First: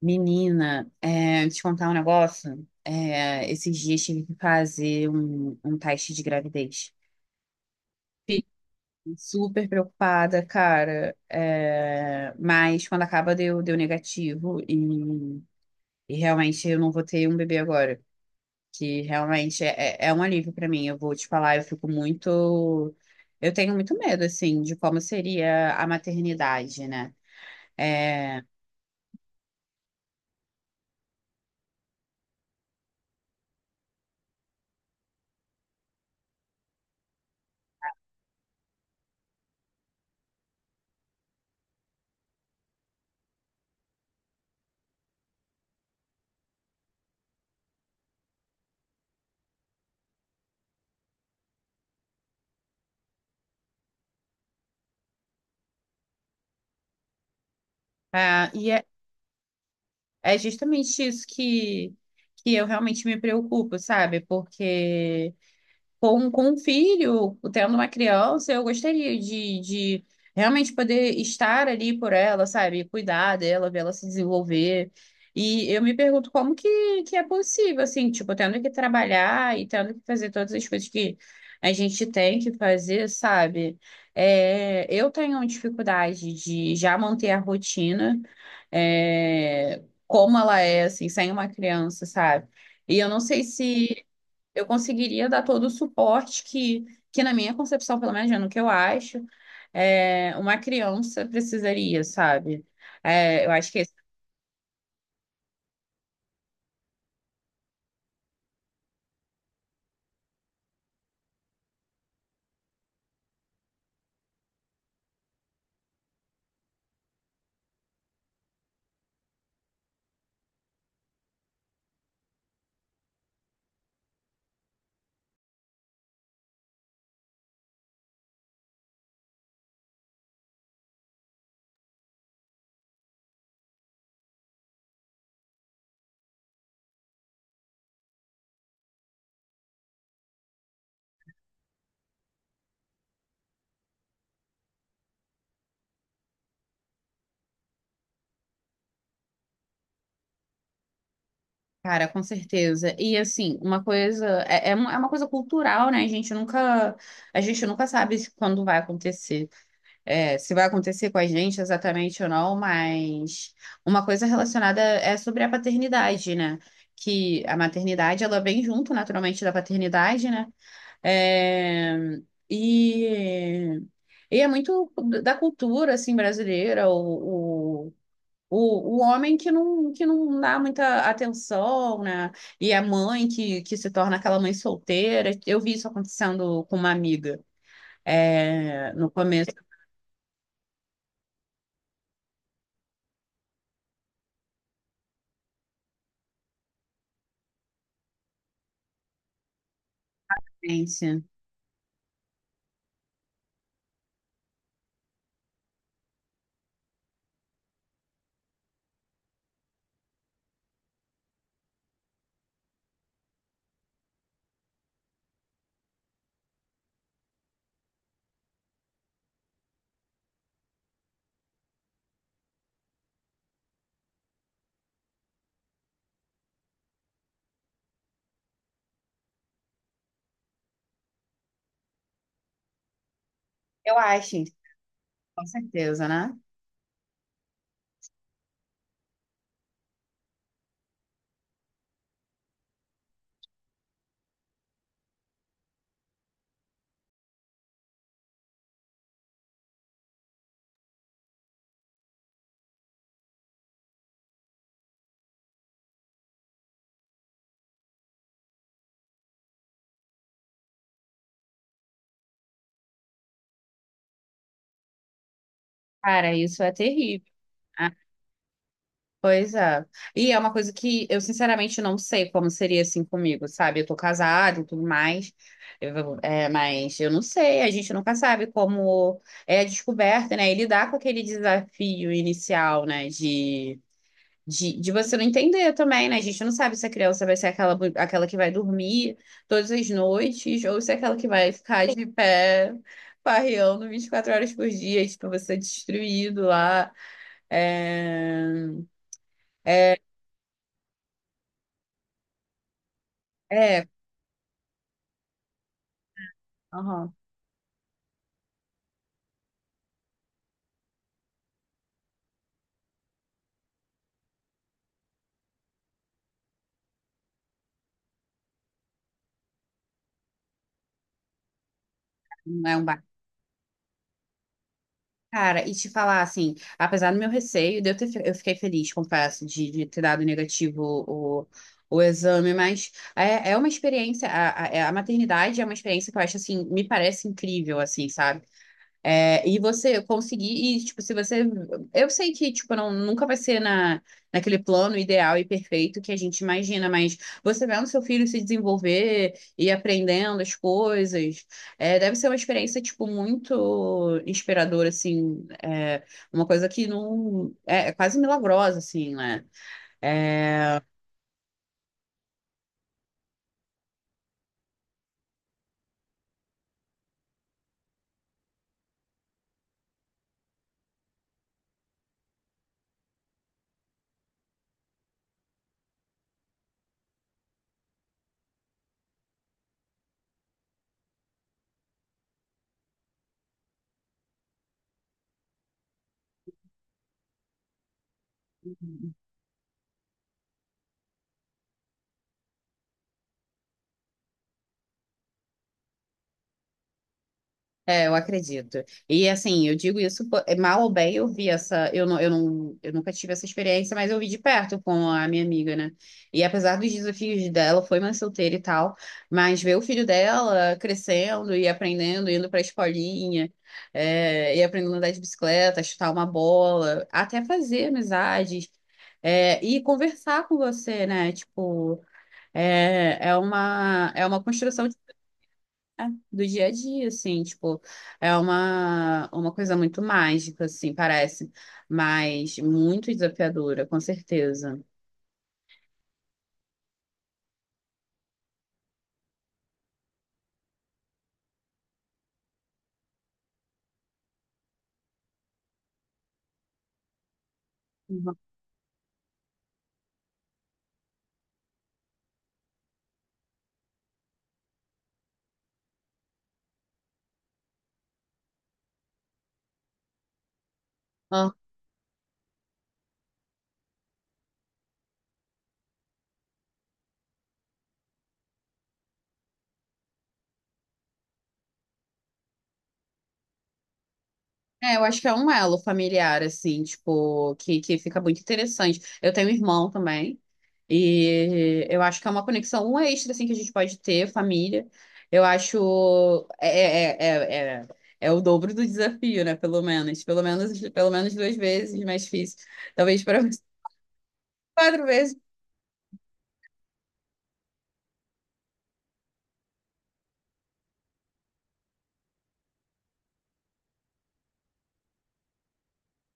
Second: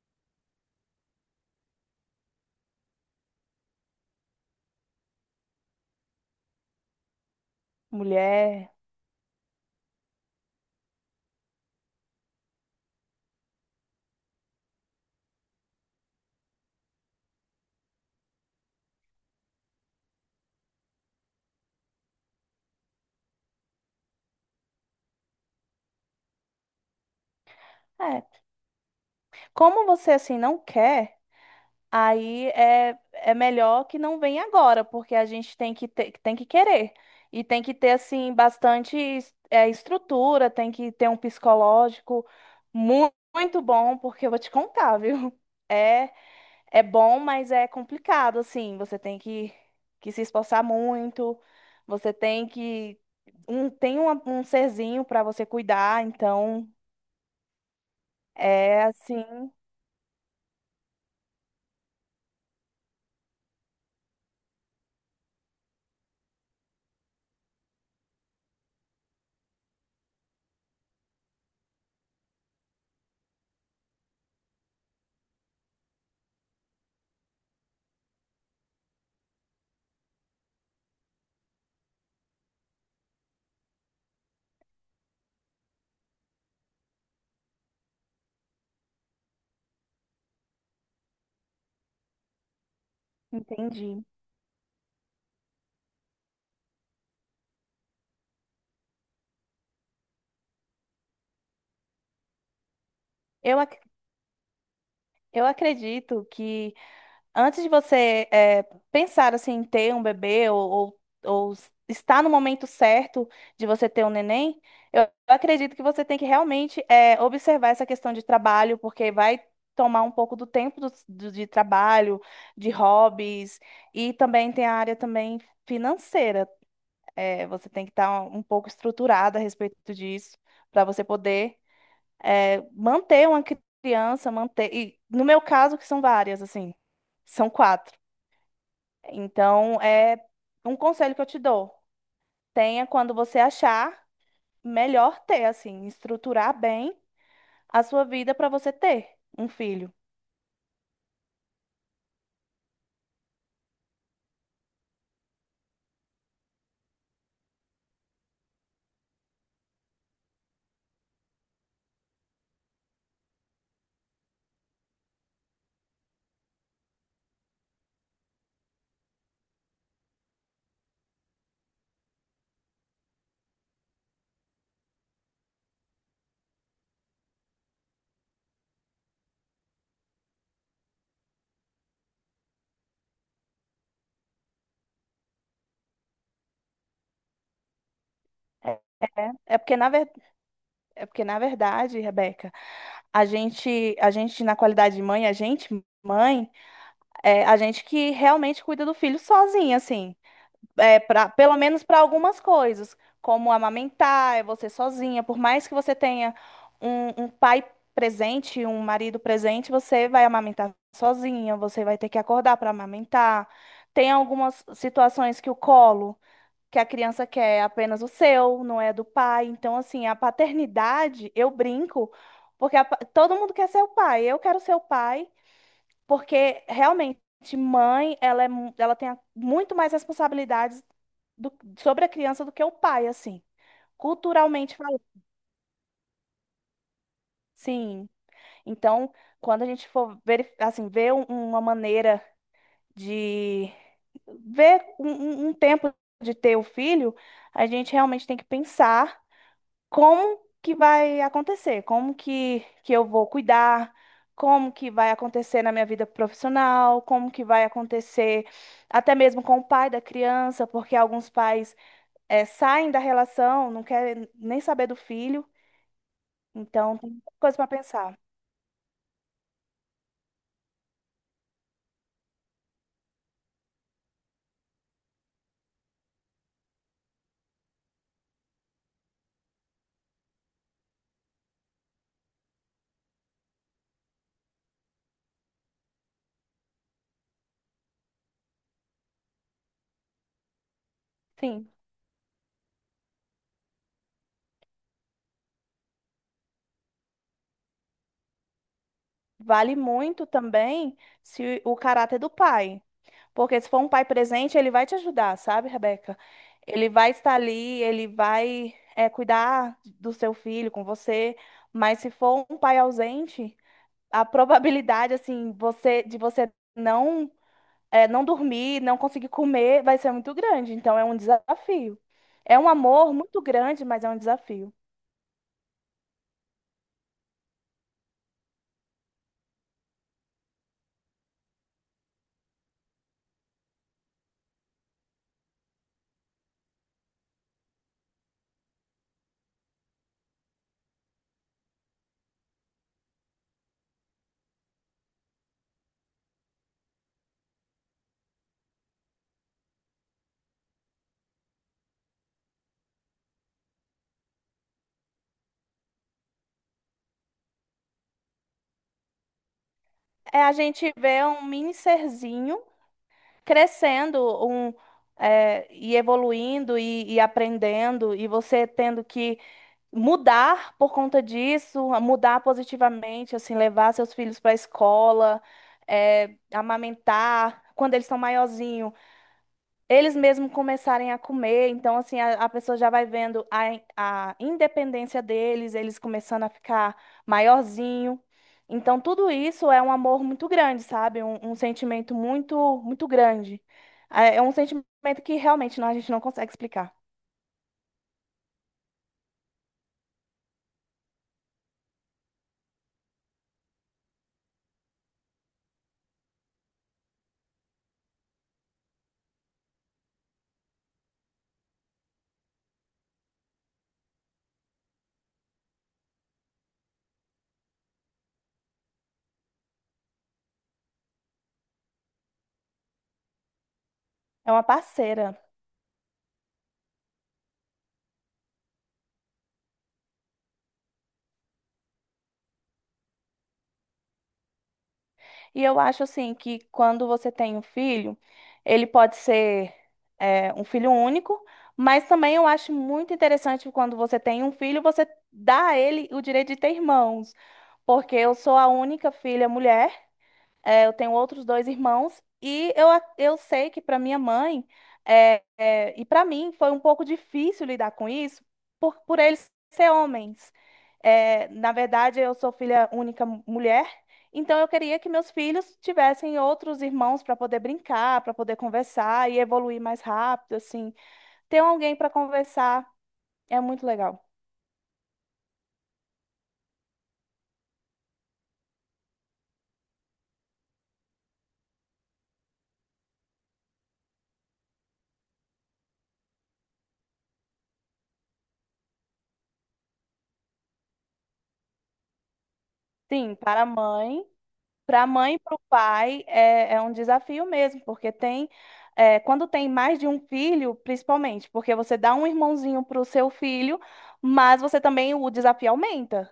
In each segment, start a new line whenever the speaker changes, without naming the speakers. Menina, te contar um negócio. Esses dias tive que fazer um teste de gravidez.
Mulher.
Super preocupada, cara. Mas quando acaba deu negativo e realmente eu não vou ter um bebê agora. Que realmente é um alívio pra mim. Eu vou te falar, eu fico muito. Eu tenho muito medo, assim, de como seria a maternidade, né?
É.
É,
Como você assim não quer, aí é melhor que não venha agora, porque a gente tem que ter, tem que querer. E tem que ter assim bastante estrutura, tem que ter um psicológico muito bom, porque eu vou te contar, viu? É, é bom, mas é complicado assim. Você tem que se esforçar muito. Você tem que tem um serzinho para você cuidar, então
é,
é
e
assim.
É justamente isso que eu realmente me preocupo, sabe? Porque com um filho, tendo uma criança, eu gostaria de realmente poder estar ali por ela, sabe? Cuidar dela, ver ela se desenvolver. E eu me pergunto como que é possível, assim, tipo, tendo que trabalhar e tendo que fazer todas as coisas que a gente tem que fazer, sabe? Eu tenho dificuldade de já manter a rotina, como ela é, assim, sem uma criança, sabe? E eu não sei
Entendi.
se eu conseguiria dar todo o suporte que na minha concepção, pelo menos né, no que eu acho, uma criança precisaria, sabe? É, eu
Eu,
acho que
ac-
esse
eu acredito que antes de você pensar assim, em ter um bebê ou estar no momento certo de você ter um neném, eu eu acredito que você tem que realmente observar essa questão de trabalho, porque vai tomar um pouco do tempo de trabalho, de hobbies, e também tem a área também financeira. Você tem que estar um pouco estruturada a respeito disso para você poder manter uma criança, manter. E no meu caso, que são várias, assim, são quatro. Então, é um conselho que eu te dou. Tenha, quando você achar melhor ter, assim, estruturar bem a sua vida para você ter um filho.
cara, com certeza. E assim, uma coisa é uma coisa cultural, né? A gente nunca sabe quando vai acontecer, se vai acontecer com a gente exatamente ou não, mas uma coisa relacionada é sobre a paternidade, né? Que a maternidade ela vem junto naturalmente da paternidade, né? É, e, e é muito da cultura assim brasileira, o homem que não dá muita atenção, né? E a mãe que se torna aquela mãe solteira. Eu vi isso acontecendo com uma amiga
É
no começo
é
da
porque, na ver... é porque, na verdade, Rebeca, a gente, na qualidade de mãe, mãe, é a gente que realmente cuida do filho sozinha, assim.
experiência.
Pra, pelo menos para algumas coisas, como amamentar, é você sozinha. Por mais que você tenha um pai presente, um marido presente, você vai amamentar sozinha, você vai ter que acordar para amamentar. Tem algumas situações que o colo, que a criança quer é apenas o seu, não é do pai. Então, assim, a paternidade, eu brinco, porque todo mundo quer ser o pai. Eu quero ser o pai. Porque realmente, mãe, ela tem muito mais responsabilidades do- sobre a criança do que o pai, assim.
Eu acho,
Culturalmente falando,
com certeza, né?
sim. Então, quando a gente for ver, assim, uma maneira de ver um tempo de ter o filho, a gente realmente tem que pensar como que vai acontecer, que eu vou cuidar, como que vai acontecer na minha vida profissional, como que vai acontecer até mesmo com o pai da criança, porque alguns pais saem da relação, não querem nem saber do filho,
Cara, isso é
então tem
terrível.
muita coisa para pensar.
Pois é. E é uma coisa que eu sinceramente não sei como seria assim comigo, sabe? Eu tô casada e tudo mais, mas eu não sei, a gente nunca sabe como é a descoberta, né? E lidar com aquele desafio inicial, né? De você não entender também, né? A gente não sabe se a criança vai ser aquela que vai dormir todas as noites ou se é aquela que vai
Sim,
ficar de pé, farreando 24 horas por dia, tipo, você destruído lá. É...
vale
é,
muito também se o caráter do pai. Porque se for
É,
um pai presente, ele vai te ajudar, sabe, Rebeca? Ele
aham,
vai estar ali, ele vai, é, cuidar do seu filho com você. Mas se for um pai ausente, a probabilidade, assim, de você não dormir, não conseguir comer, vai ser muito grande. Então é um desafio. É
não
um
é um bar.
amor muito grande, mas é um desafio.
Cara, e te falar assim, apesar do meu receio, de eu, ter, fe- eu fiquei feliz, confesso, de ter dado negativo o exame, mas é uma experiência, a maternidade é uma experiência que eu acho assim, me parece incrível, assim, sabe? E você conseguir, e, tipo, se você. Eu sei que, tipo, não, nunca vai ser naquele plano ideal e perfeito que a gente imagina, mas você vendo seu filho se desenvolver e aprendendo as coisas, deve ser uma experiência, tipo, muito inspiradora, assim. Uma coisa que não. É, é quase milagrosa, assim, né?
É, a
É,
gente vê um mini serzinho crescendo, um, e evoluindo e aprendendo, e você tendo que mudar por conta disso, mudar positivamente, assim, levar seus filhos para a escola, é, amamentar, quando eles são maiorzinhos, eles mesmos começarem a comer. Então, assim, a pessoa já vai vendo a independência deles, eles começando a ficar maiorzinho. Então, tudo isso é um amor muito grande, sabe? Um sentimento muito, muito grande. É um sentimento que realmente não, a gente não consegue explicar.
Eu acredito. E assim, eu digo isso, pô, é, mal ou bem, eu vi essa, eu não, eu não, eu nunca tive essa experiência, mas eu vi de perto com a minha amiga, né? E apesar dos desafios dela, foi mãe solteira e tal, mas ver o filho dela crescendo e aprendendo, indo pra escolinha, e aprendendo a andar de bicicleta, chutar uma bola, até fazer amizades, e conversar com você, né? Tipo, é uma
É uma
construção
parceira.
do dia a dia, assim, tipo, uma coisa muito mágica, assim, parece, mas muito desafiadora, com certeza.
E eu acho assim que quando você tem um filho, ele pode ser é, um filho único, mas também eu acho muito interessante quando você tem um filho, você dá a ele o direito de ter irmãos, porque
Uhum.
eu sou a única filha mulher. É, eu tenho outros dois irmãos e eu sei que para minha mãe e para mim foi um pouco difícil lidar com isso por eles ser homens.
Ah,
É, na verdade, eu sou filha única mulher, então eu queria que meus filhos tivessem outros irmãos para poder brincar, para poder conversar e evoluir mais rápido, assim. Ter alguém para conversar é muito legal.
é, eu acho que é um elo familiar, assim, tipo, que fica muito interessante. Eu tenho um irmão também, e eu acho que é uma conexão um extra, assim, que a gente pode ter, família. Eu acho. É o dobro do desafio, né? Pelo menos. Pelo menos duas vezes mais difícil. Talvez
Sim,
para
para a mãe.
quatro
Para a
vezes.
mãe e para o pai é, é um desafio mesmo, porque tem, é, quando tem mais de um filho, principalmente, porque você dá um irmãozinho para o seu filho, mas você também, o desafio aumenta.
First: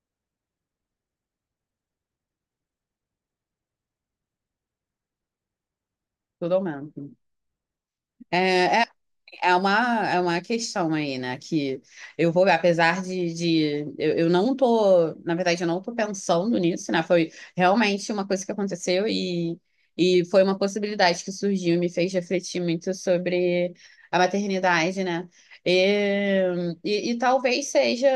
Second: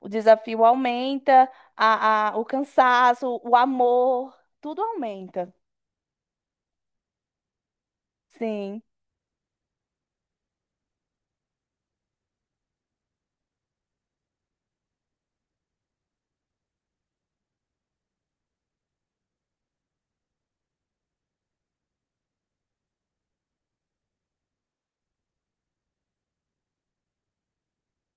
O desafio aumenta, o cansaço, o amor, tudo aumenta.
Tudo aumenta.
Sim,
É, É uma, é uma questão aí, né? Que eu vou, apesar de eu não tô, na verdade, eu não tô pensando nisso, né? Foi realmente uma coisa que aconteceu e foi uma possibilidade que surgiu e me fez refletir muito sobre a maternidade, né? E talvez seja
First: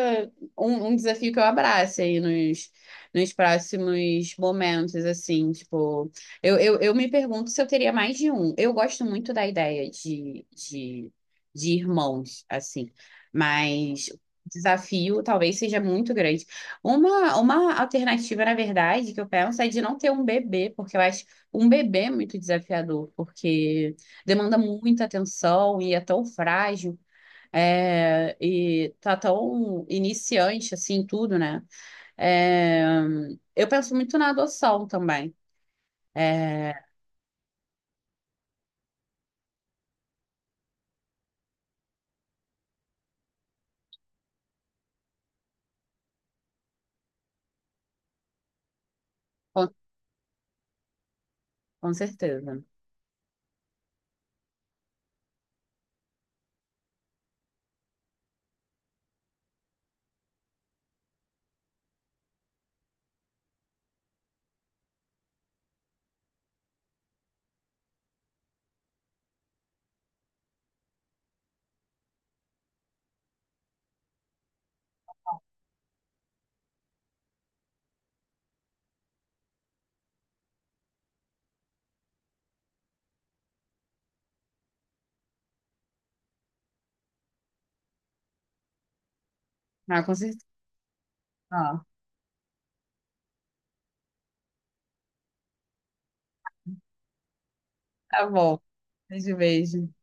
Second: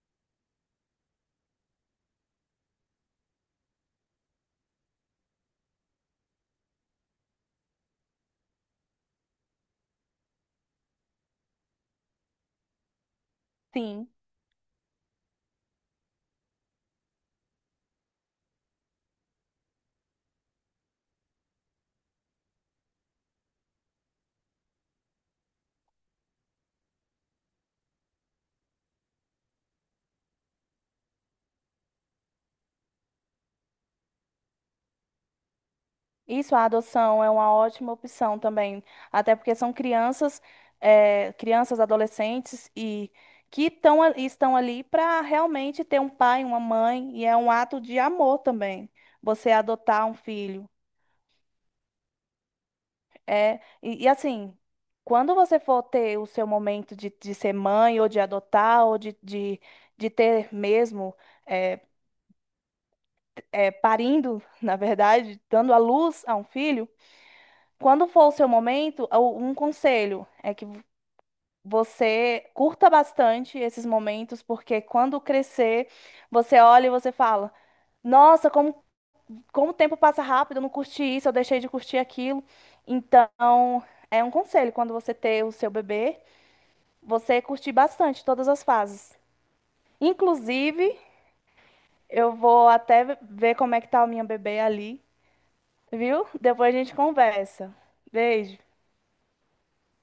um desafio que eu abrace aí nos próximos momentos, assim, tipo. Eu me pergunto se eu teria mais de um. Eu gosto muito da ideia de irmãos, assim. Mas
sim.
o desafio talvez seja muito grande. Uma alternativa, na verdade, que eu penso é de não ter um bebê, porque eu acho um bebê muito desafiador, porque demanda muita atenção e é tão frágil. E tá tão iniciante assim tudo, né? É, eu penso muito na adoção também.
Isso, a
É,
adoção é uma ótima opção também, até porque são crianças, adolescentes e que estão ali para realmente ter um pai, uma mãe, e é um ato de amor também. Você
com,
adotar um filho.
com certeza.
É, e assim, quando você for ter o seu momento de ser mãe, ou de adotar, de ter mesmo, eh, parindo, na verdade, dando à luz a um filho, quando for o seu momento, um conselho é que você curta bastante esses momentos, porque quando crescer, você olha e você fala: Nossa, como o tempo passa rápido, eu não curti isso, eu deixei de curtir aquilo. Então, é um conselho: quando você ter o seu bebê, você curtir bastante todas as fases.
Ah, com certeza.
Inclusive,
Ah,
eu vou até ver como é que tá a minha bebê ali, viu? Depois a gente conversa.
tá
Beijo.
bom. Beijo, beijo.